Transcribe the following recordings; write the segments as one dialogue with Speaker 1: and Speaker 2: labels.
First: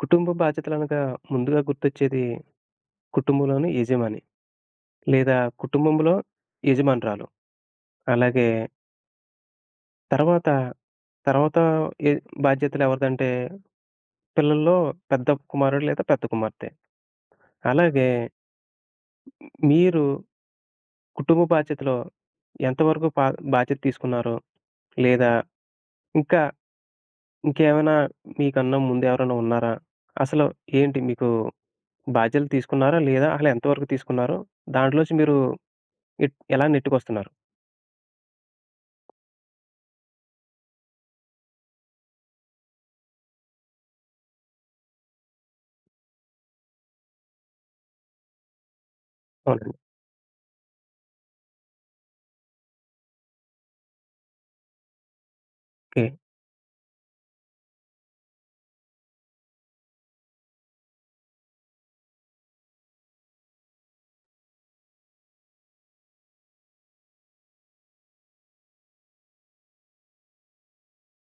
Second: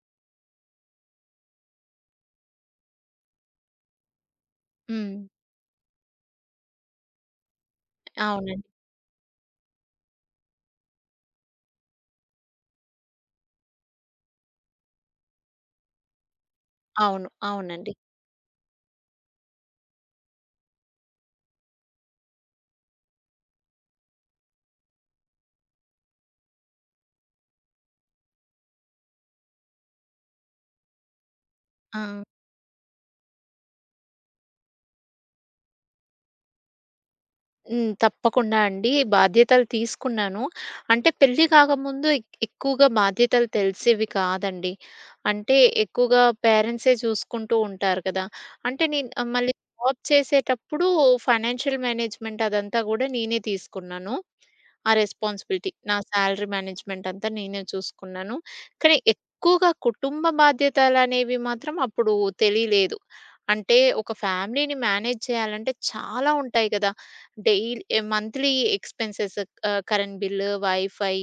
Speaker 1: కుటుంబ బాధ్యతలనగా ముందుగా గుర్తొచ్చేది కుటుంబంలోని యజమాని,
Speaker 2: హ్మ్.
Speaker 1: లేదా కుటుంబంలో యజమానురాలు. అలాగే
Speaker 2: అవునండి.
Speaker 1: తర్వాత, తర్వాత ఎ బాధ్యతలెవరిదంటే పిల్లల్లో పెద్ద కుమారుడు లేదా పెద్ద కుమార్తె.
Speaker 2: అవును. అవునండి.
Speaker 1: అలాగే మీరు కుటుంబ బాధ్యతలో ఎంతవరకు పా బాధ్యత తీసుకున్నారు? లేదా ఇంకా ఇంకేమైనా మీకన్నా ముందెవరైనా ఉన్నారా? అసలు ఏంటి, మీకు
Speaker 2: ఆ!
Speaker 1: బాధ్యతలు తీసుకున్నారా? లేదా అసలు ఎంతవరకు తీసుకున్నారు? దాంట్లోంచి మీరు ఎలా నెట్టుకొస్తున్నారు?
Speaker 2: హ్మ్. తప్పకుండా అండి. బాధ్యతలు తీసుకున్నాను. అంటే పెళ్లి కాకముందు ఎక్కువగా బాధ్యతలు తెలిసేవి కాదండి. అంటే ఎక్కువగా పేరెంట్సే చూసుకుంటూ ఉంటారు కదా! అంటే నేను మళ్ళీ
Speaker 1: అవునండి.
Speaker 2: జాబ్ చేసేటప్పుడు ఫైనాన్షియల్ మేనేజ్‌మెంట్ అదంతా గూడా నేనే తీసుకున్నాను. ఆ రెస్పాన్సిబిలిటీ. నా
Speaker 1: ఓకే.
Speaker 2: సాలరీ మేనేజ్‌మెంట్ అంతా నేనే చూసుకున్నాను. కానీ ఎక్కువగా కుటుంబ బాధ్యతలనేవి మాత్రం అప్పుడు తెలియలేదు. అంటే ఒక ఫ్యామిలీని మేనేజ్ చేయాలంటే చాలా ఉంటాయి కదా! Daily monthly expenses, current bill, wifi,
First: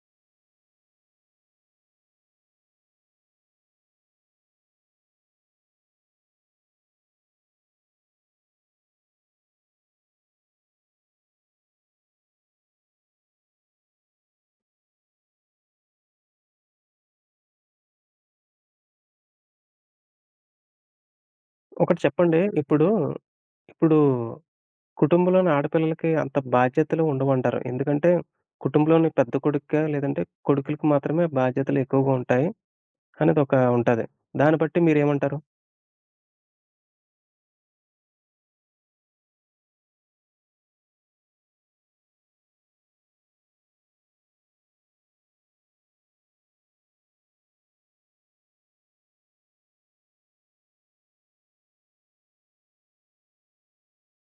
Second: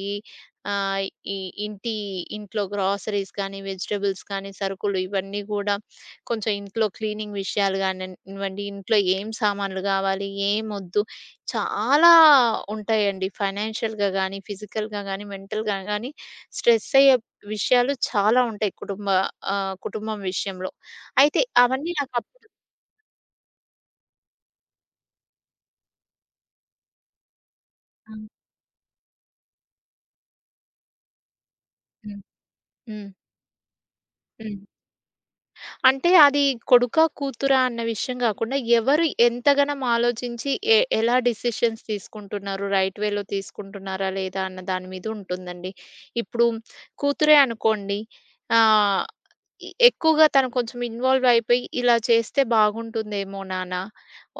Speaker 2: ఆహ్, ఈ ఇంటి ఇంట్లో గ్రాసరీస్ కానీ, వెజిటబుల్స్ కానీ, సరుకులు ఇవన్నీ గూడా, కొంచెం ఇంట్లో క్లీనింగ్ విషయాలు గానివ్వండి, ఇంట్లో ఏం సామాన్లు గావాలి, ఏమొద్దు, చాలా ఉంటాయండి. ఫైనాన్షియల్‌గా గానీ, ఫిజికల్‌గా గానీ, మెంటల్‌గా గానీ స్ట్రెస్ అయ్యే విషయాలు చాలా ఉంటాయి కుటుంబ, కుటుంబం విషయంలో. అయితే అవన్నీ
Speaker 1: ఒకటి
Speaker 2: నాకప్పుడు
Speaker 1: చెప్పండి. ఇప్పుడు, ఇప్పుడు కుటుంబంలోని ఆడపిల్లలకి అంత బాధ్యతలు ఉండవంటారు. ఎందుకంటే
Speaker 2: హ్మ్.
Speaker 1: కుటుంబంలోని పెద్ద కొడుక్కా, లేదంటే కొడుకులకి మాత్రమే బాధ్యతలు ఎక్కువగా
Speaker 2: హ్మ్.
Speaker 1: ఉంటాయి
Speaker 2: హ్మ్.
Speaker 1: అనేది ఒక ఉంటది. దాన్ని
Speaker 2: హ్మ్.
Speaker 1: బట్టి మీరేమంటారు?
Speaker 2: అంటే అది కొడుకా, కూతురా అన్న విషయం గాకుండా, ఎవరు ఎంతగనం ఆలోచించి ఎలా డెసిషన్స్ తీసుకుంటున్నారు, రైట్ వేలో తీసుకుంటున్నారా లేదా అన్న దాని మీద ఉంటుందండి. ఇప్పుడు కూతురే అనుకోండి, ఆహ్, ఎక్కువగా తను కొంచెం ఇన్వాల్వ్ అయిపోయి, "ఇలా చేస్తే బాగుంటుందేమో నాన్న.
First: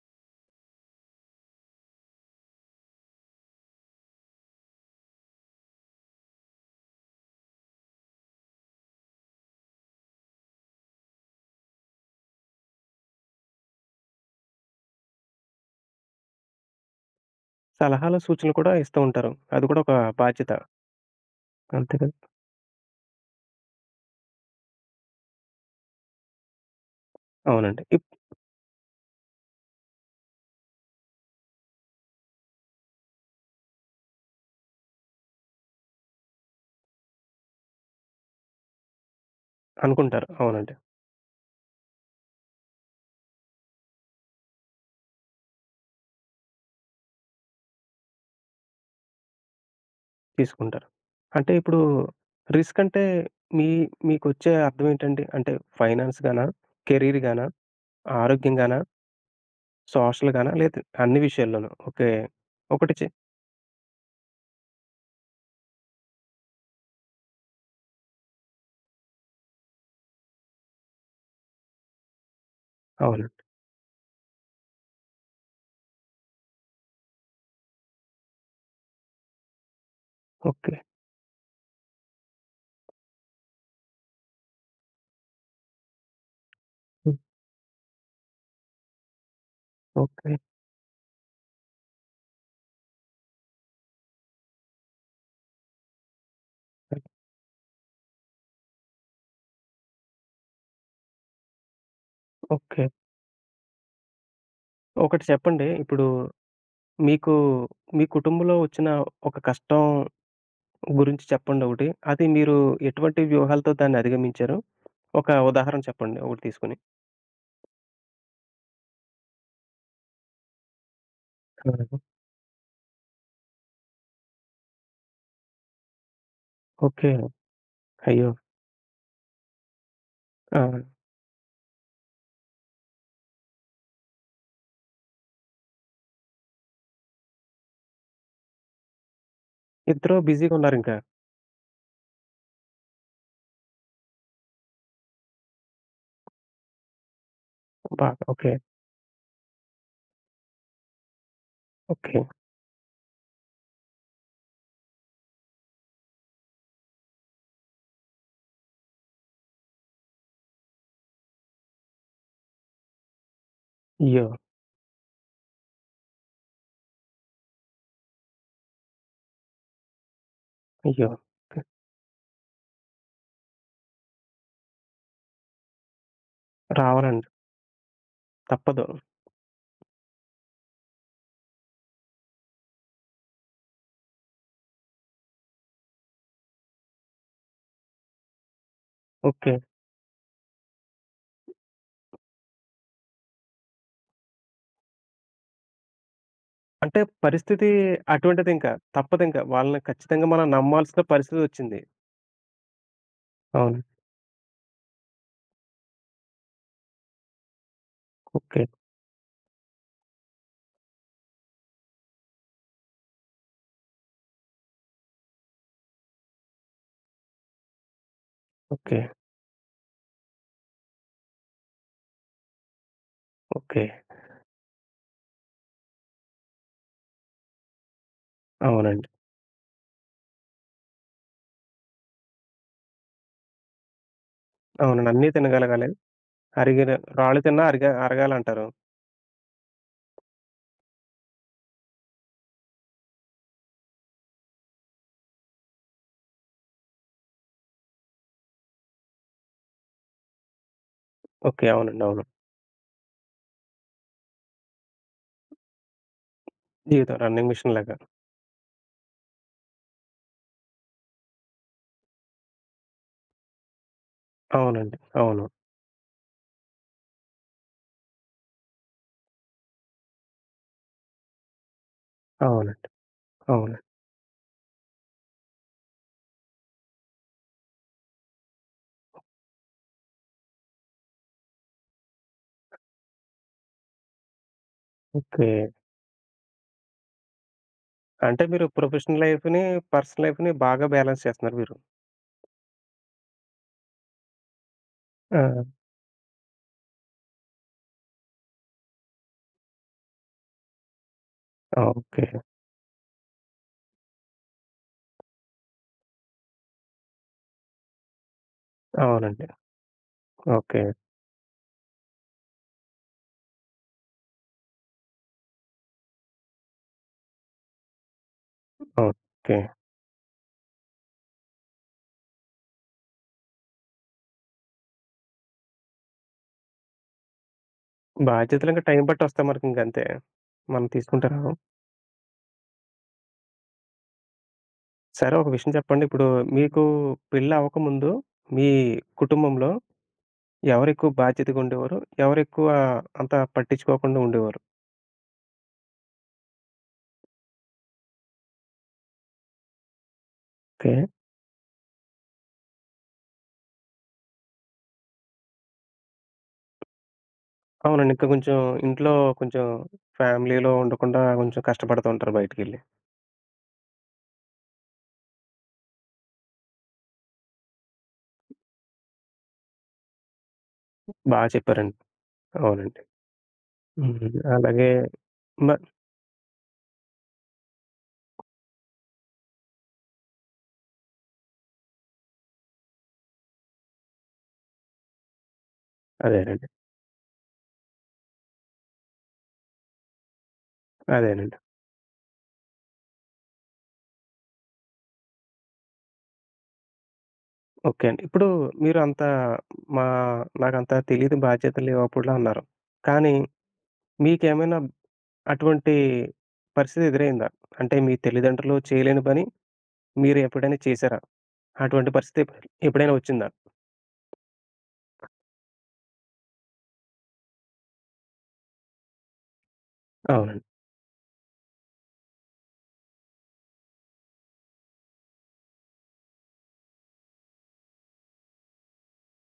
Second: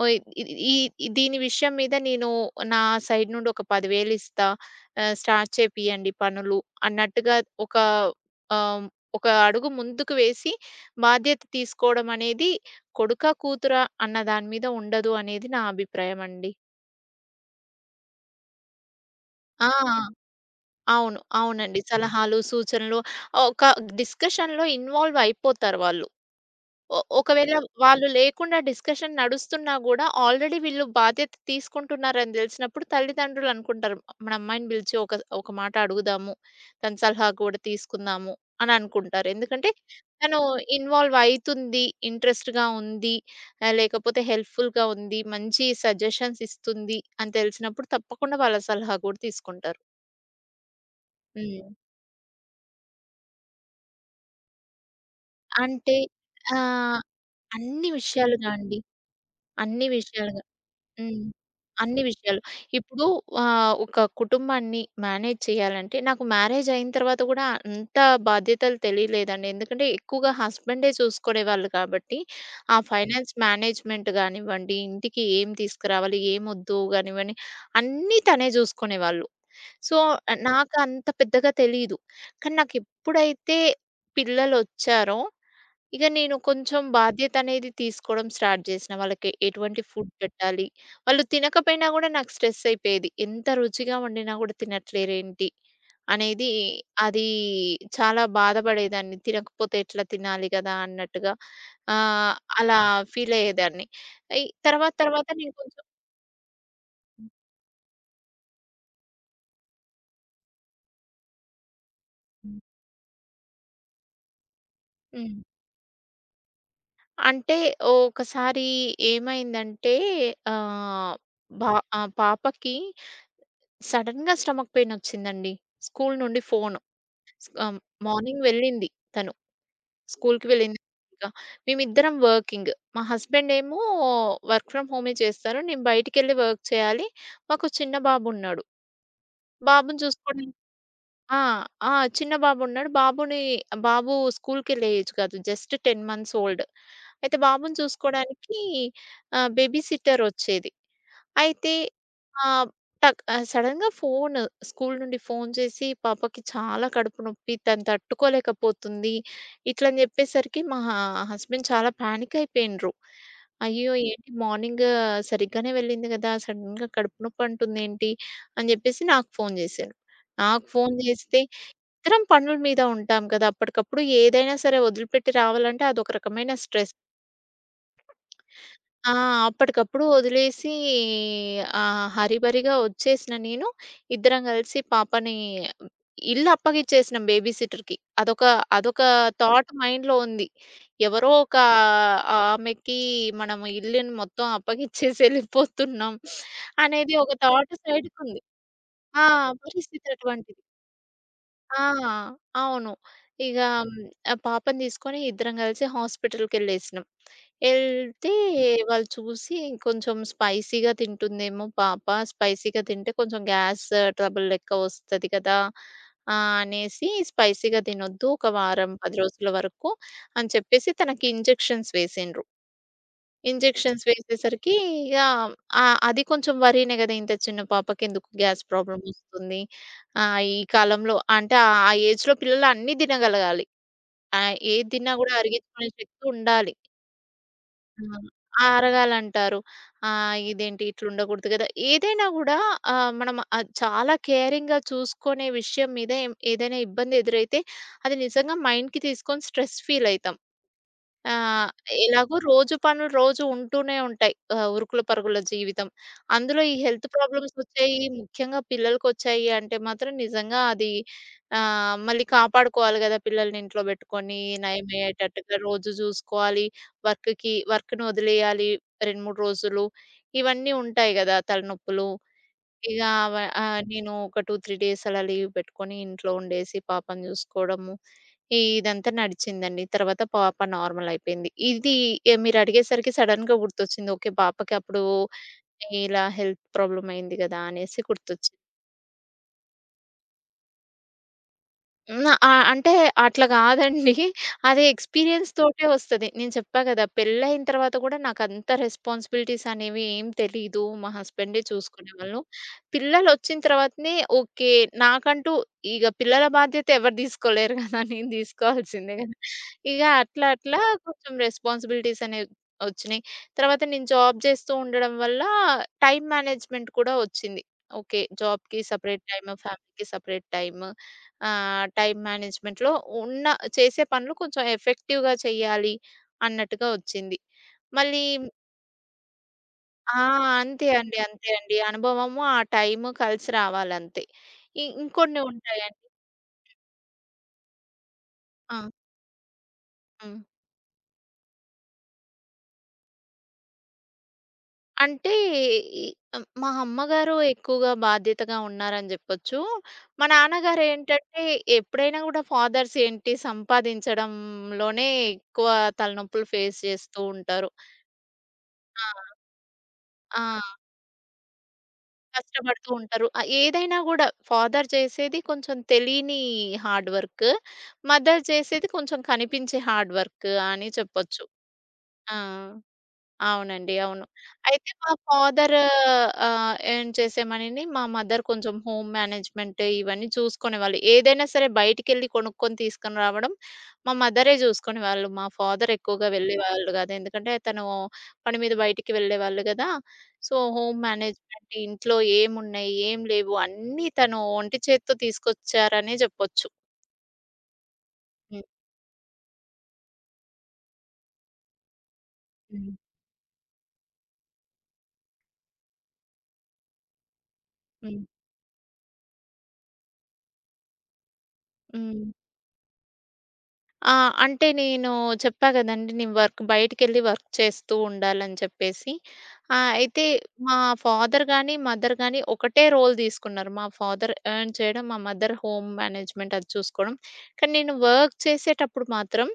Speaker 2: ఓహ్! ఇ ఇ- ఈ ఈ దీని విషయం మీద నేను నా సైడ్ నుండి ఒక 10,000 ఇస్తా. స్టార్ట్ చేపియండి పనులు" అన్నట్టుగా ఒక, ఆహ్, ఒక అడుగు ముందుకు వేసి బాధ్యత తీసుకోవడం అనేది కొడుకా, కూతురా అన్న దాని మీద ఉండదు అనేది నా అభిప్రాయం అండి.
Speaker 1: సలహాలు, సూచనలు కూడా ఇస్తూ ఉంటారు. అది
Speaker 2: ఆ!
Speaker 1: కూడా ఒక బాధ్యత.
Speaker 2: అవును. అవునండి.
Speaker 1: అంతే కదా!
Speaker 2: సలహాలు, సూచనలు ఒక డిస్కషన్‌లో ఇన్వాల్వ్ అయిపోతారు వాళ్ళు. ఒకవేళ
Speaker 1: అవునండి.
Speaker 2: వాళ్ళు లేకుండా డిస్కషన్ నడుస్తున్నా గూడా, ఆల్రెడీ వీళ్ళు బాధ్యత తీసుకుంటున్నారని దెలిసినప్పుడు తల్లిదండ్రులు అనుకుంటారు. "మన అమ్మాయిని పిలిచి ఒక ఒక మాట అడుగుదాము. తన సలహా కూడా తీసుకుందాము" అని అనుకుంటారు. ఎందుకంటే
Speaker 1: అనుకుంటారు.
Speaker 2: తను
Speaker 1: అవునండి.
Speaker 2: ఇన్వాల్వ్ అయితుంది. ఇంట్రెస్ట్‌గా ఉంది. లేకపోతే హెల్ప్‌ఫుల్‌గా ఉంది. మంచి సజెషన్స్ ఇస్తుంది అని తెలిసినప్పుడు తప్పకుండా వాళ్ళ సలహా గూడా తీసుకుంటారు.
Speaker 1: తీసుకుంటారు. అంటే
Speaker 2: హ్మ్.
Speaker 1: ఇప్పుడు రిస్క్ అంటే మీ మీకొచ్చే అర్థం ఏంటండి? అంటే
Speaker 2: అంటే
Speaker 1: ఫైనాన్స్ గానా?
Speaker 2: ఆహ్,
Speaker 1: కెరీర్ గానా?
Speaker 2: అన్ని విషయాలుగా
Speaker 1: ఆరోగ్యం
Speaker 2: అండి.
Speaker 1: గానా?
Speaker 2: అన్ని విషయాలుగా.
Speaker 1: సోషల్‌గానా? లేదు, అన్ని
Speaker 2: హ్మ్.
Speaker 1: విషయాల్లోనూ.
Speaker 2: అన్ని
Speaker 1: ఓకే.
Speaker 2: విషయాలు.
Speaker 1: ఒకటి
Speaker 2: ఇప్పుడు
Speaker 1: చె
Speaker 2: ఒక కుటుంబాన్ని మేనేజ్ చేయాలంటే నాకు మ్యారేజ్ అయిన తర్వాత గూడా అంత బాధ్యతలు తెలియలేదండి. ఎందుకంటే ఎక్కువగా హస్బెండే చూసుకునేవాళ్ళు కాబట్టి, ఆ ఫైనాన్స్
Speaker 1: అవునండి.
Speaker 2: మేనేజ్‌మెంట్ గానివ్వండి, ఇంటికి ఏం తీసుకురావాలి, ఏమొద్దు గానివ్వండి, అన్నీ తనే చూసుకునేవాళ్ళు. So,
Speaker 1: okay.
Speaker 2: నాకు అంత పెద్దగా తెలీదు. కానీ నాకు ఎప్పుడైతే పిల్లలొచ్చారో ఇక నేను కొంచెం
Speaker 1: హ్మ్.
Speaker 2: బాధ్యతనేది తీసుకోవడం స్టార్ట్ చేసినా. వాళ్ళకి ఎటువంటి ఫుడ్
Speaker 1: ఓకే.
Speaker 2: పెట్టాలి, వాళ్ళు తినకపోయినా గూడా నాకు స్ట్రెస్ అయిపోయేది. ఎంత రుచిగా వండినా గూడా తినట్లేరేంటి అనేది, అది చాలా బాధపడేదాన్ని. తినకపోతే ఎట్లా తినాలి గదా! అన్నట్టుగా ఆహ్, అలా
Speaker 1: ఓకే.
Speaker 2: ఫీలయ్యేదాన్ని. ఈ తర్వాత
Speaker 1: ఒకటి
Speaker 2: తర్వాత నేను
Speaker 1: చెప్పండి.
Speaker 2: కొంచెం
Speaker 1: ఇప్పుడు మీకు మీ కుటుంబంలో వచ్చిన ఒక కష్టం గురించి చెప్పండి ఒకటి. అది మీరు ఎటువంటి వ్యూహాలతో దాన్ని అధిగమించారు? ఒక
Speaker 2: హ్మ్.
Speaker 1: ఉదాహరణ చెప్పండి ఒకటి తీసుకొని.
Speaker 2: అంటే ఒకసారి ఏమైందంటే, ఆహ్, బా
Speaker 1: అలాగా.
Speaker 2: పాపకి సడెన్‌గా స్టమక్ పెయినొచ్చిందండి. స్కూలు నుండి ఫోను.
Speaker 1: ఓకే.
Speaker 2: ఆహ్,
Speaker 1: అయ్యో!
Speaker 2: మార్నింగ్ వెళ్ళింది తను. స్కూలుకి
Speaker 1: ఆ!
Speaker 2: వెళ్ళింది. ఇక మేమిద్దరం వర్కింగ్. మా హస్బెండేమో వర్క్ ఫ్రమ్ హోమే చేస్తారు. నేను బయటికెళ్ళి వర్క్ చేయాలి. మాకు చిన్న బాబున్నాడు. బాబుని
Speaker 1: ఇద్దరు
Speaker 2: చూసుకోవడానికి
Speaker 1: బిజీగా ఉన్నారింకా.
Speaker 2: ఆ! ఆ! చిన్న బాబున్నాడు. బాబుని బాబు స్కూలుకెళ్ళే ఏజ్ కాదు. Just 10 months old. అయితే బాబుని
Speaker 1: బాగా. ఓకే.
Speaker 2: చూసుకోవడానికి బేబీ సిట్టర్ వచ్చేది. అయితే,
Speaker 1: ఓకే.
Speaker 2: ఆహ్, సడెన్‌గా ఫోను, స్కూలు నుండి ఫోను చేసి, "పాపకి చాలా కడుపు నొప్పి, తను తట్టుకోలేకపోతుంది" ఇట్లని చెప్పేసరికి మా హ హస్బెండ్ చాలా పానిక్ అయిపోయిండ్రు. అయ్యో!
Speaker 1: అయ్యో!
Speaker 2: ఏంటి మార్నింగ్ సరిగ్గానే వెళ్ళింది కదా! సడెన్‌గా కడుపు నొప్పి అంటుందేంటి? అని చెప్పేసి నాకు ఫోను చేశారు. నాకు ఫోను
Speaker 1: అయ్యో!
Speaker 2: చేస్తే, ఇద్దరం పనుల మీద ఉంటాం కదా! అప్పటికప్పుడు ఏదైనా సరే వదిలిపెట్టి రావాలంటే అదొక రకమైన స్ట్రెస్.
Speaker 1: రావాలండి. తప్పదు.
Speaker 2: ఆ! అప్పటికప్పుడు వదిలేసి, హరీబరీగా వచ్చేసిన నేను, ఇద్దరం కలిసి పాపని, ఇల్లు అప్పగిచ్చేసినాం బేబీ సిట్టర్‌కి. అదొక అదొక
Speaker 1: ఓకే.
Speaker 2: థాట్ మైండ్‌లో ఉంది. ఎవరో ఒక ఆమెకి మనం ఇల్లుని మొత్తం అప్పగిచ్చేసి ఎళ్ళిపోతున్నాం
Speaker 1: అంటే
Speaker 2: అనేది ఒక
Speaker 1: పరిస్థితి
Speaker 2: థాట్ సైడ్‌కుంది.
Speaker 1: అటువంటిదింక.
Speaker 2: ఆ!
Speaker 1: తప్పదింక. వాళ్ళని
Speaker 2: పరిస్థితి
Speaker 1: ఖచ్చితంగా మనం
Speaker 2: అటువంటిది.
Speaker 1: నమ్మాల్సిన పరిస్థితొచ్చింది.
Speaker 2: ఆ! అవును. ఇగ
Speaker 1: అవును.
Speaker 2: పాపని తీసుకొని ఇద్దరం కలిసి హాస్పిటల్‌కెళ్ళేసినాం. ఎళ్తే
Speaker 1: ఓకే.
Speaker 2: వాళ్ళు చూసి కొంచెం స్పైసీగా తింటుందేమో పాప. స్పైసీగా తింటే కొంచెం గ్యాస్ ట్రబుల్ లెక్క వస్తది కదా! అనేసి స్పైసీగా తినొద్దు. ఒక వారం,
Speaker 1: ఓకే.
Speaker 2: 10 రోజుల వరకు అని చెప్పేసి తనకి ఇంజెక్షన్స్ వేసిండ్రు.
Speaker 1: ఓకే.
Speaker 2: ఇంజెక్షన్స్ వేసేసరికి ఇగ, అది కొంచెం వరీనే గదా! ఇంత చిన్న పాపకెందుకు గ్యాస్ ప్రాబ్లమ్
Speaker 1: అవునండి.
Speaker 2: వస్తుంది. ఈ కాలంలో అంటే ఆ ఏజ్‌లో పిల్లలు అన్నీ తినగలగాలి. ఏది
Speaker 1: అవునండి,
Speaker 2: తిన్నా
Speaker 1: అన్నీ
Speaker 2: గూడా
Speaker 1: తినగలగాలి.
Speaker 2: అరిగించుకునే శక్తి ఉండాలి.
Speaker 1: అరిగిన రాళ్ళు తిన్నా
Speaker 2: ఆ!
Speaker 1: అరగాలంటారు.
Speaker 2: ఆరగాలంటారు. ఇదేంటి ఇట్లుండకూడదు కదా! ఏదైనా గూడా, మనం అది చాలా కేరింగ్‌గా చూసుకునే విషయం మీద ఏదైనా ఇబ్బంది ఎదురైతే అది నిజంగా మైండ్‌కి తీసుకొని స్ట్రెస్ ఫీల్ అయితాం. ఆ!
Speaker 1: ఓకే. అవునండి. అవును.
Speaker 2: ఎలాగో రోజు పనులు రోజు ఉంటూనే ఉంటాయి. ఉరుకుల పరుగుల జీవితం. అందులో ఈ హెల్త్
Speaker 1: జీవితం రన్నింగ్
Speaker 2: ప్రాబ్లమ్స్
Speaker 1: మిషన్ లాగా.
Speaker 2: వచ్చాయి, ముఖ్యంగా పిల్లలకొచ్చాయి అంటే మాత్రం నిజంగా అది, మళ్ళీ కాపాడుకోవాలి గదా! పిల్లల్ని ఇంట్లో బెట్టుకొని
Speaker 1: అవునండి. అవును.
Speaker 2: నయమయ్యేటట్టుగా రోజు జూసుకోవాలి. వర్క్‌ని వదిలేయాలి 2, 3 రోజులు. ఇవన్నీ ఉంటాయి గదా! తలనొప్పులు.
Speaker 1: అవునండి.
Speaker 2: ఇగ వ
Speaker 1: అవును.
Speaker 2: నేను ఒక 2, 3 డేస్ అలా లీవ్ పెట్టుకొని ఇంట్లో ఉండేసి పాపను చూసుకోవడము. ఈ ఇదంతా నడిచిందండి. తర్వాత పాప నార్మల్ అయిపోయింది. ఇది మీరు అడిగేసరికి సడెన్‌గా గుర్తొచ్చింది. ఓకే. పాపకి అప్పుడు
Speaker 1: ఓకే.
Speaker 2: ఇలా హెల్త్ ప్రాబ్లమ్ అయింది కదా! అనేసి
Speaker 1: అంటే
Speaker 2: గుర్తొచ్చింది.
Speaker 1: మీరు ప్రొఫెషనల్ లైఫ్‌ని, పర్సనల్ లైఫ్‌ని బాగా బ్యాలెన్స్ చేస్తున్నారు మీరు.
Speaker 2: హ్మ్. అంటే అట్లా గాదండి. అది ఎక్స్‌పీరియన్స్
Speaker 1: ఆ!
Speaker 2: తోటే వస్తది. నేను చెప్పా గదా! పెళ్ళయిన తర్వాత గూడా నాకంత రెస్పాన్సిబిలిటీస్ అనేవి ఏం తెలీదు. మా హస్బెండే
Speaker 1: ఆ! ఓకే.
Speaker 2: చూసుకునేవాళ్ళు. పిల్లలొచ్చిన తర్వాతనే ఓకే. నాకంటూ ఇగ పిల్లల బాధ్యత ఎవరు దీసుకోలేరు గదా! నేను దీసుకోవాల్సిందే గదా!
Speaker 1: అవునండి.
Speaker 2: ఇగ అట్లా అట్లా
Speaker 1: ఓకే.
Speaker 2: కొంచెం రెస్పాన్సిబిలిటీస్ అనేవి ఒచ్చినియి. తర్వాత నేను జాబ్ జేస్తూ ఉండడం వల్ల టైమ్ మేనేజ్‌మెంట్ కూడా ఒచ్చింది. ఓకే. జాబ్‌కి సెపరేట్ టైమ్,
Speaker 1: ఓకే.
Speaker 2: ఫ్యామిలీకి సెపరేట్ టైమ్. టైమ్ మేనేజ్‌మెంట్‌లో ఉన్న చేసే పనులు కొంచెం ఎఫెక్టివ్‌గా చేయాలి అన్నట్టుగా వచ్చింది. మళ్ళీ
Speaker 1: బాధ్యతలింక టైం బట్టొస్తాయి మనకింకంతే.
Speaker 2: ఆ!
Speaker 1: మనం
Speaker 2: అంతే అండి.
Speaker 1: తీసుకుంటాం.
Speaker 2: అంతే అండి. అనుభవము, ఆ టైము కలిసి రావాలంతే.
Speaker 1: సరే,
Speaker 2: ఇంకొన్ని
Speaker 1: ఒక విషయం చెప్పండి.
Speaker 2: ఉంటాయండి.
Speaker 1: ఇప్పుడు మీకు పెళ్లి అవ్వకముందు మీ
Speaker 2: ఆ!
Speaker 1: కుటుంబంలో
Speaker 2: హ్మ్.
Speaker 1: ఎవరెక్కువ బాధ్యతగా ఉండేవారు? ఎవరెక్కువ అంత పట్టించుకోకుండా ఉండేవారు?
Speaker 2: అంటే ఈ, మా అమ్మగారు ఎక్కువగా బాధ్యతగా ఉన్నారని జెప్పొచ్చు. మా నాన్నగారు
Speaker 1: ఓకే.
Speaker 2: ఏంటంటే ఎప్పుడైనా గూడా ఫాదర్స్ ఏంటి సంపాదించడంలోనే ఎక్కువ తలనొప్పులు ఫేస్ చేస్తూ ఉంటారు.
Speaker 1: అవునండి. ఇంకా కొంచెం
Speaker 2: ఆ!
Speaker 1: ఇంట్లో కొంచెం
Speaker 2: ఆ!
Speaker 1: ఫ్యామిలీలో ఉండకుండా కొంచెం కష్టపడుతూ ఉంటారు బయటికెళ్ళి.
Speaker 2: కష్టపడుతూ ఉంటారు. ఏదైనా గూడా ఫాదర్ చేసేది కొంచెం తెలియని హార్డ్ వర్క్. మదర్ చేసేది కొంచెం కనిపించే హార్డ్ వర్క్ అని
Speaker 1: బా
Speaker 2: చెప్పొచ్చు.
Speaker 1: చెప్పారండి.
Speaker 2: ఆ!
Speaker 1: అవునండి.
Speaker 2: అవునండి. అవును.
Speaker 1: హ్మ్. అలాగే
Speaker 2: అయితే మా
Speaker 1: మ
Speaker 2: ఫాదర్, ఏం చేసేమనిని మా మదర్ కొంచెం హోమ్ మేనేజ్‌మెంట్ ఇవన్నీ చూసుకునేవాళ్ళు. ఏదైనా సరే బయటికెళ్ళి కొనుక్కొని తీసుకొని రావడం మా మదరే చూసుకునేవాళ్ళు. మా ఫాదర్ ఎక్కువగా
Speaker 1: అదేనండి.
Speaker 2: వెళ్ళేవాళ్ళు కాదు. ఎందుకంటే తను పని మీద బయటికి వెళ్ళేవాళ్ళు కదా! సో, హోమ్
Speaker 1: అదేనండి.
Speaker 2: మేనేజ్‌మెంట్ ఇంట్లో ఏమున్నాయి, ఏం లేవు అన్నీ తను ఒంటి చేత్తో తీసుకొచ్చారనే చెప్పొచ్చు.
Speaker 1: ఓకే అండి. ఇప్పుడు
Speaker 2: హ్మ్.
Speaker 1: మీరు అంత మా నాకంత తెలీదు, బాధ్యతలు లేవు అప్పుడులా అన్నారు.
Speaker 2: హ్మ్.
Speaker 1: కానీ మీకేమైనా అటువంటి పరిస్థితి ఎదురైందా? అంటే మీ
Speaker 2: హ్మ్.
Speaker 1: తల్లిదండ్రులు చేయలేని పని మీరు ఎప్పుడైనా చేసారా? అటువంటి
Speaker 2: హ్మ్.
Speaker 1: పరిస్థితి ఎప్పుడైనా వచ్చిందా?
Speaker 2: ఆ! అంటే నేను చెప్పా గదండీ! నేను బయటికెళ్ళి వర్క్ చేస్తూ ఉండాలని చెప్పేసి. అయితే
Speaker 1: అవునండి.
Speaker 2: మా ఫాదర్ గాని, మదర్ గాని ఒకటే రోల్ తీసుకున్నారు. మా ఫాదర్ ఎర్న్ చేయడం, మా మదర్ హోమ్ మేనేజ్‌మెంట్ అది చూసుకోవడం. కానీ నేను వర్క్ చేసేటప్పుడు మాత్రం,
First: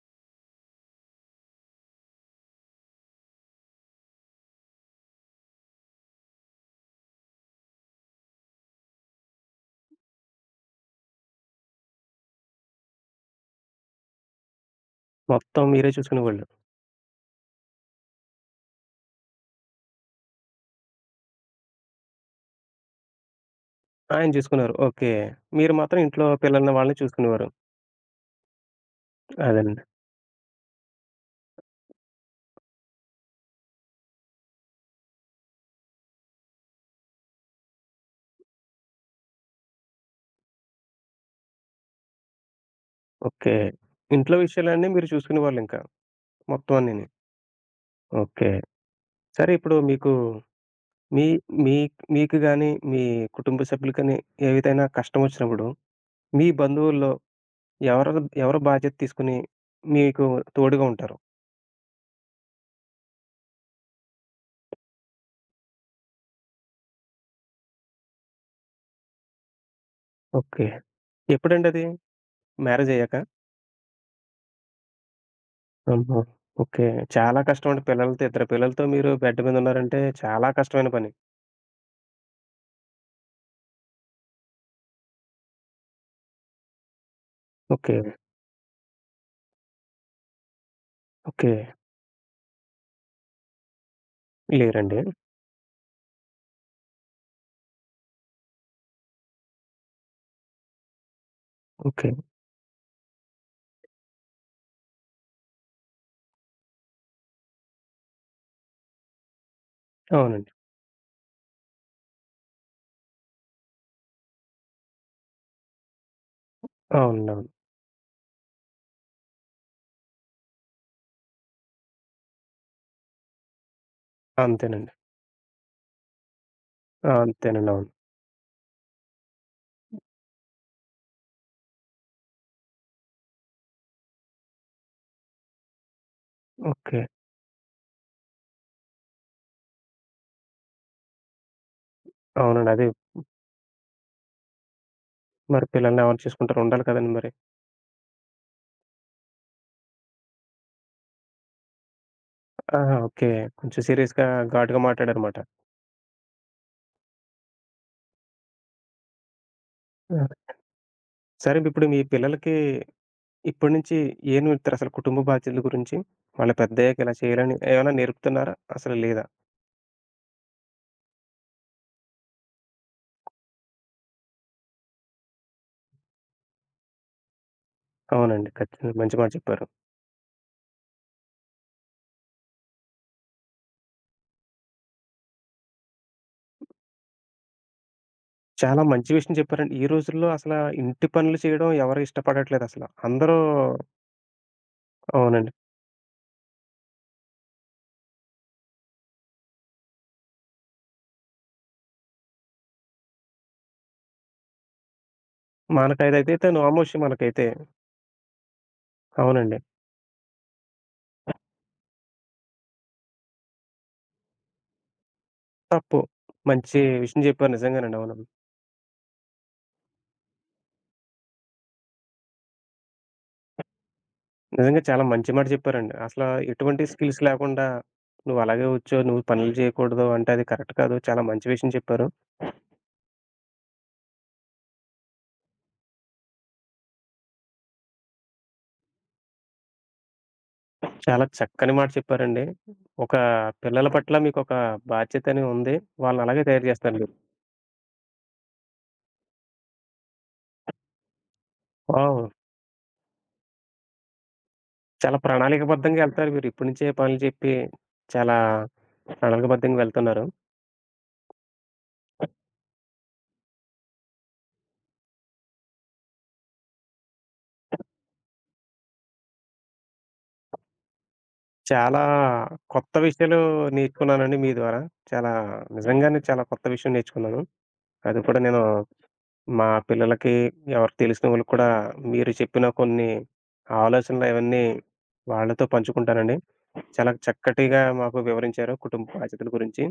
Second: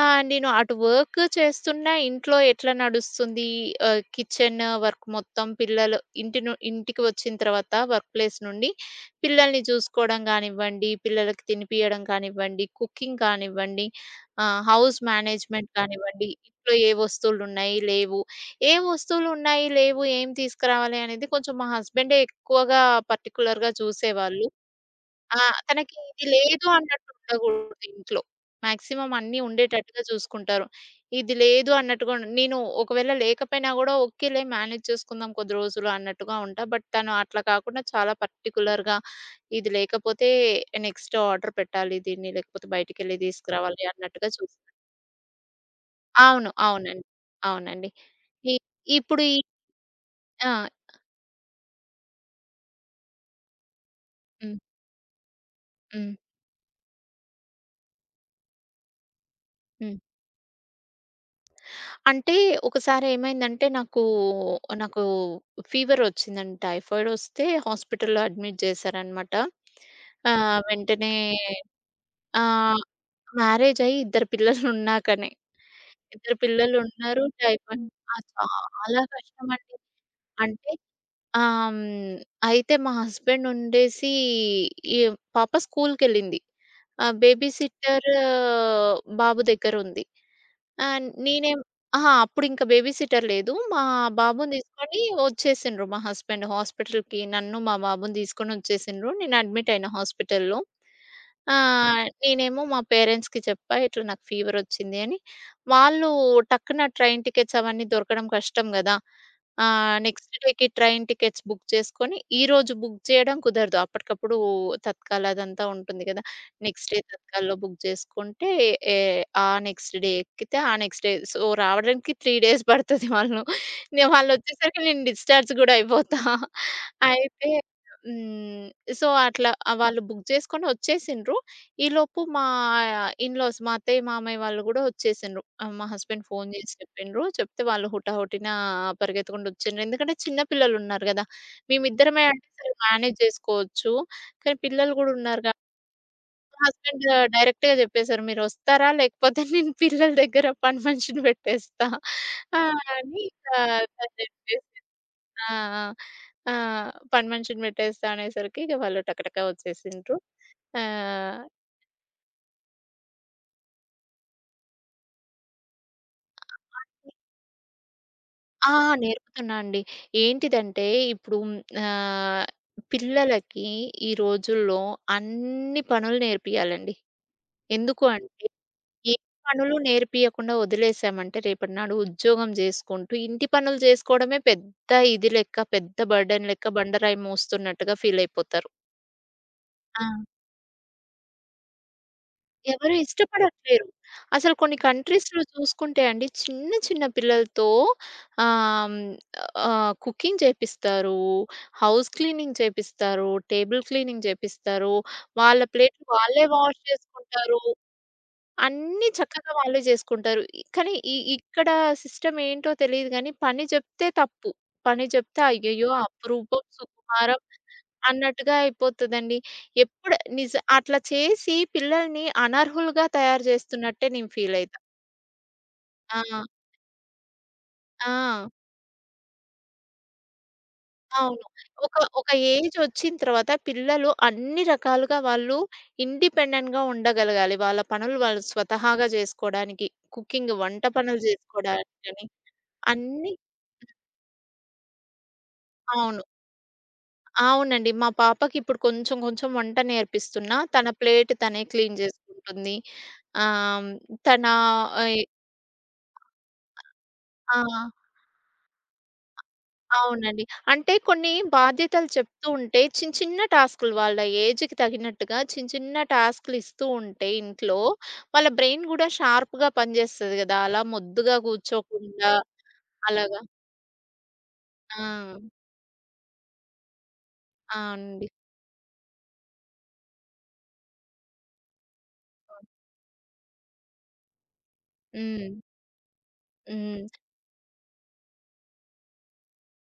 Speaker 2: నేను అటు వర్క్ చేస్తున్నా ఇంట్లో ఎట్లా నడుస్తుంది, కిచెన్ వర్క్ మొత్తం పిల్లలు, ఇంటికి వచ్చిన తర్వాత వర్క్ ప్లేస్ నుండి, పిల్లల్ని చూసుకోవడం కానివ్వండి, పిల్లలకి తినిపియడం కానివ్వండి, కుకింగ్ కానివ్వండి, హౌస్
Speaker 1: మొత్తం
Speaker 2: మేనేజ్‌మెంట్
Speaker 1: మీరే
Speaker 2: కానివ్వండి,
Speaker 1: చూసుకునేవాళ్ళు.
Speaker 2: ఇంట్లో ఏ వస్తువులున్నాయి, లేవు, ఏం తీసుకురావాలి అనేది కొంచెం మా హస్బెండే ఎక్కువగా పర్టిక్యులర్‌గా
Speaker 1: ఆయన
Speaker 2: చూసేవాళ్ళు.
Speaker 1: చూసుకున్నారు. ఓకే.
Speaker 2: ఆ!
Speaker 1: మీరు
Speaker 2: తనకి
Speaker 1: మాత్రం
Speaker 2: ఇది
Speaker 1: ఇంట్లో
Speaker 2: లేదు
Speaker 1: పిల్లల్ని, వాళ్ళని
Speaker 2: అన్నట్టు
Speaker 1: చూసుకునేవారు.
Speaker 2: ఉండగూడదు ఇంట్లో. మాక్సిమం అన్నీ
Speaker 1: అదండి.
Speaker 2: ఉండేటట్టుగా చూసుకుంటారు. ఇది లేదు అన్నట్టుగా ఉండ నేను ఒకవేళ లేకపోయినా గూడా ఓకేలే మేనేజ్ చేసుకుందాం కొద్ది రోజులు అన్నట్టుగా ఉంటా. బట్ తను అట్లా కాకుండా చాలా పర్టిక్యులర్‌గా, ఇది లేకపోతే నెక్స్ట్ ఆర్డర్ పెట్టాలి దీన్ని, లేకపోతే బయటికెళ్ళి
Speaker 1: ఓకే.
Speaker 2: తీసుకురావాలి అన్నట్టుగా
Speaker 1: ఇంట్లో
Speaker 2: చూస్.
Speaker 1: విషయాలన్నీ మీరు చూసుకునేవాళ్ళింకా,
Speaker 2: అవును.
Speaker 1: మొత్తం
Speaker 2: అవునండి.
Speaker 1: అన్నీని.
Speaker 2: అవునండి.
Speaker 1: ఓకే.
Speaker 2: ఇ ఇప్పుడు ఈ
Speaker 1: సరే, ఇప్పుడు మీకు
Speaker 2: ఆ!
Speaker 1: మీ మీ మీకు గాని, మీ కుటుంబ సభ్యులకు గాని
Speaker 2: హ్మ్.
Speaker 1: ఏదైనా కష్టం వచ్చినప్పుడు
Speaker 2: హ్మ్.
Speaker 1: మీ బంధువుల్లో ఎవరు, ఎవరు బాధ్యత తీసుకొని
Speaker 2: హ్మ్.
Speaker 1: మీకు తోడుగా ఉంటారు?
Speaker 2: అంటే ఒకసారి ఏమైందంటే నాకు నాకు ఫీవర్ వచ్చిందండి. టైఫాయిడ్ వస్తే హాస్పిటల్‌లో అడ్మిట్ చేశారనమాట.
Speaker 1: ఓకే.
Speaker 2: వెంటనే,
Speaker 1: ఎప్పుడండది?
Speaker 2: ఆహ్,
Speaker 1: మ్యారేజయ్యాకా?
Speaker 2: మ్యారేజ్ అయ్యి ఇద్దరు పిల్లలున్నాకనే.
Speaker 1: అమ్మో!
Speaker 2: ఇద్దరు
Speaker 1: ఓకే.
Speaker 2: పిల్లలున్నారు.
Speaker 1: చాలా కష్టమండి
Speaker 2: టైఫాయిడ్.
Speaker 1: పిల్లలతో,
Speaker 2: ఆ!
Speaker 1: ఇద్దరు పిల్లలతో
Speaker 2: చాలా
Speaker 1: మీరు బెడ్
Speaker 2: కష్టమండి.
Speaker 1: మీదున్నారంటే చాలా
Speaker 2: అంటే,
Speaker 1: కష్టమైన పని.
Speaker 2: హ్మ్. అయితే మా హస్బెండ్ ఉండేసి ఈ పాప స్కూల్‌కెళ్ళింది. Baby
Speaker 1: okay.
Speaker 2: సిట్టర్ బాబు దగ్గరుంది. ఆ!
Speaker 1: ఓకే.
Speaker 2: నేనేం అహా! అప్పుడింక బేబీ సిట్టర్ లేదు. మా బాబుని తీసుకొని
Speaker 1: లేరండి.
Speaker 2: వచ్చేసిండ్రు మా హస్బెండ్ హాస్పిటల్‌కి. నన్ను, మా బాబుని తీసుకొనొచ్చేసిండ్రు. నేను అడ్మిట్ అయిన హాస్పిటల్‌లో. ఆ!
Speaker 1: ఓకే.
Speaker 2: నేనేమో మా పేరెంట్స్‌కి చెప్పా, ఇట్లా నాకు ఫీవరొచ్చింది అని. వాళ్ళు టక్కున ట్రైన్ టికెట్స్ అవన్నీ దొరకడం కష్టం గదా! నెక్స్ట్
Speaker 1: అవునండి.
Speaker 2: డేకి ట్రైన్ టికెట్స్ బుక్ చేసుకొని, ఈరోజు బుక్ చేయడం కుదరదు. అప్పటికప్పుడు తత్కాల్ అదంతా ఉంటుంది గదా! నెక్స్ట్ డే
Speaker 1: అవునండి. అవును.
Speaker 2: తత్కాల్‌లో బుక్ చేసుకుంటే, ఏ ఆ నెక్స్ట్ డే ఎక్కితే, ఆ నెక్స్ట్ డే సో, రావడానికి 3 డేస్ పడతది వాళ్ళు. నే వాళ్ళొచ్చేసరికి
Speaker 1: అంతేనండి.
Speaker 2: నేను డిశ్చార్జ్ గూడా అయిపోతా.
Speaker 1: ఆ!
Speaker 2: అయితే
Speaker 1: అంతేనండి. అవును.
Speaker 2: హ్మ్. సో, అట్లా, వాళ్ళు బుక్ చేసుకొని వచ్చేసిండ్రు. ఈలోపు మా ఇన్‌లాస్ మా అత్తయ్య, మామయ్య వాళ్ళు గూడా వచ్చేసిండ్రు. మా హస్బెండ్ ఫోను జేసి
Speaker 1: ఓకే.
Speaker 2: చెప్పిండ్రు. చెప్తే వాళ్ళు హుటాహుటిన పరిగెత్తుకుంటూ వచ్చిండ్రు. ఎందుకంటే చిన్న పిల్లలున్నారు గదా! మేమిద్దరమే అంటే
Speaker 1: అవునండి.
Speaker 2: సరే
Speaker 1: అదే.
Speaker 2: మేనేజ్ జేసుకోవచ్చు. కానీ పిల్లలు గూడా ఉన్నారు గా.
Speaker 1: మరి పిల్లల్ని ఎవరు చూసుకుంటారు? ఉండాలి
Speaker 2: హస్బెండ్
Speaker 1: కదండీ మరి.
Speaker 2: డైరెక్ట్‌గా జెప్పేసారు. "మీరొస్తారా? లేకపోతే నేను పిల్లల దగ్గర పని మనిషిని పెట్టేస్తా" ఆ!
Speaker 1: ఆహా!
Speaker 2: అని
Speaker 1: ఓకే.
Speaker 2: ఇక
Speaker 1: కొంచెం
Speaker 2: తను
Speaker 1: సీరియస్‌గా, ఘాటుగా
Speaker 2: జెప్పేసి
Speaker 1: మాట్లాడారమాట.
Speaker 2: ఆ! ఆ! ఆ! పని మనిషిని పెట్టేస్తా అనేసరికి ఇక వాళ్ళు టకటక వచ్చేసిండ్రు.
Speaker 1: ఆ!
Speaker 2: ఆహ్,
Speaker 1: సరే, ఇప్పుడు మీ పిల్లలకి ఇప్పటి నుంచి ఏం నేర్పుతారసలు కుటుంబ బాధ్యతల గురించి? వాళ్ళు పెద్దయ్యాక ఇలా చేయాలని ఏమైనా నేర్పుతున్నారా?
Speaker 2: ఆ!
Speaker 1: అసలు లేదా?
Speaker 2: నేర్పుతున్నా అండి. ఏంటిదంటే ఇప్పుడు, ఆహ్, పిల్లలకి ఈ రోజుల్లో అన్ని పనులు నేర్పియాలండి. ఎందుకు అంటే,
Speaker 1: అవునండి. ఖచ్చితంగా
Speaker 2: ఏ
Speaker 1: మంచి మాట చెప్పారు.
Speaker 2: పనులు నేర్పియకుండా వదిలేసామంటే రేపటి నాడు ఉద్యోగం జేసుకుంటూ, ఇంటి పనులు జేసుకోవడమే పెద్ద ఇది లెక్క, పెద్ద బర్డెన్ లెక్క బండరాయి మోస్తున్నట్టుగా ఫీలయిపోతారు.
Speaker 1: చాలా మంచి విషయం చెప్పారండి. ఈ రోజుల్లో
Speaker 2: ఆ!
Speaker 1: అసల ఇంటి పనులు చేయడం ఎవరు ఇష్టపడట్లేదసల.
Speaker 2: ఎవరు
Speaker 1: అందరూ
Speaker 2: ఇష్టపడట్లేరు. అసలు కొన్ని కంట్రీస్‌లో
Speaker 1: అవునండి.
Speaker 2: చూసుకుంటే అండి చిన్న చిన్న పిల్లలతో, ఆహ్, హ్మ్, కుకింగ్ చేపిస్తారు, హౌస్ క్లీనింగ్ చేపిస్తారు, టేబుల్ క్లీనింగ్ చేపిస్తారు, వాళ్ళ ప్లేట్లు
Speaker 1: మనకైతే
Speaker 2: వాళ్ళే
Speaker 1: అదైతే
Speaker 2: వాష్
Speaker 1: నామోషి మనకైతే.
Speaker 2: చేసుకుంటారు. అన్నీ చక్కగా
Speaker 1: అవునండి.
Speaker 2: వాళ్ళే జేసుకుంటారు. కానీ ఇక్కడ సిస్టమ్ ఏంటో తెలీదు గానీ, పని జెప్తే తప్పు. పని జెప్తే అయ్యయ్యో!
Speaker 1: తప్పు.
Speaker 2: అపురూపం,
Speaker 1: మంచి విషయం
Speaker 2: సుకుమారం
Speaker 1: చెప్పారు నిజంగానండి. అవును.
Speaker 2: అన్నట్టుగా అయిపోతదండి. ఎప్పుడు అట్లా చేసి పిల్లల్ని అనర్హులుగా తయారు జేస్తున్నట్టే నేను ఫీలయితా.
Speaker 1: నిజంగా చాలా మంచి మాట చెప్పారండి.
Speaker 2: ఆ!
Speaker 1: అసల ఎటువంటి స్కిల్స్ లేకుండా
Speaker 2: ఆ!
Speaker 1: నువ్వలాగే వచ్చావు, నువ్వు పనులు చేయకూడదు అంటే అది కరెక్ట్ కాదు. చాలా
Speaker 2: అవును.
Speaker 1: మంచి విషయం
Speaker 2: ఒక
Speaker 1: చెప్పారు.
Speaker 2: ఒక ఏజొచ్చిన తర్వాత పిల్లలు అన్ని రకాలుగా వాళ్ళు ఇండిపెండెంట్‌గా ఉండగలగాలి. వాళ్ళ పనులు వాళ్ళు స్వతహాగా జేసుకోడానికి. కుకింగ్ వంట పనులు
Speaker 1: చాలా చక్కని మాట
Speaker 2: జేసుకోడానికని.
Speaker 1: చెప్పారండి. ఒక
Speaker 2: అన్నీ
Speaker 1: పిల్లల పట్ల మీకొక బాధ్యత అనేది ఉంది.
Speaker 2: అవును.
Speaker 1: వాళ్ళని అలాగే తయారు చేస్తారు మీరు.
Speaker 2: అవునండి. మా పాపకిప్పుడు కొంచెం కొంచెం వంట నేర్పిస్తున్నా. తన ప్లేట్ తనే క్లీన్
Speaker 1: వావ్!
Speaker 2: జేసుకుంటుంది. ఆహ్, తన
Speaker 1: చాలా
Speaker 2: ఆహ్,
Speaker 1: ప్రణాళికాబద్ధంగా ఎళ్తారు మీరు. ఇప్పటి నుంచే పనులు చెప్పి
Speaker 2: ఆ!
Speaker 1: చాలా ప్రణాళికాబద్ధంగా వెళ్తున్నారు.
Speaker 2: అవునండి. అంటే కొన్ని బాధ్యతలు చెప్తూ ఉంటే చిన్న చిన్న టాస్కులు వాళ్ళ ఏజ్‌కి తగినట్టుగా చిన్న చిన్న టాస్కులు ఇస్తూ ఉంటే ఇంట్లో వాళ్ళ బ్రెయిన్ గూడా షార్ప్‌గా పనిజేస్తది గదా! అలా మొద్దుగా
Speaker 1: చాలా
Speaker 2: గూర్చోకుండా
Speaker 1: కొత్త విషయాలు
Speaker 2: అలాగా.
Speaker 1: నేర్చుకున్నానండి మీ ద్వారా. చాలా
Speaker 2: ఆ!
Speaker 1: నిజంగానే చాలా కొత్త విషయం నేర్చుకున్నాను.
Speaker 2: ఆ!
Speaker 1: అది
Speaker 2: అండి.
Speaker 1: కూడా నేను మా పిల్లలకి, ఎవరికి తెలిసిన వాళ్ళకి కూడా మీరు చెప్పిన కొన్ని ఆలోచనలు అవన్నీ
Speaker 2: హ్మ్.
Speaker 1: వాళ్ళతో పంచుకుంటానండి.
Speaker 2: హ్మ్.
Speaker 1: చాలా చక్కటిగా మాకు వివరించారు కుటుంబ బాధ్యతల గురించి.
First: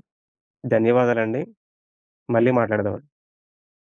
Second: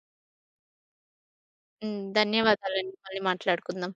Speaker 1: ధన్యవాదాలండి.
Speaker 2: హ్మ్.
Speaker 1: మళ్ళీ
Speaker 2: ధన్యవాదాలండి.
Speaker 1: మాట్లాడదాం.
Speaker 2: మళ్ళీ మాట్లాడుకుందాం.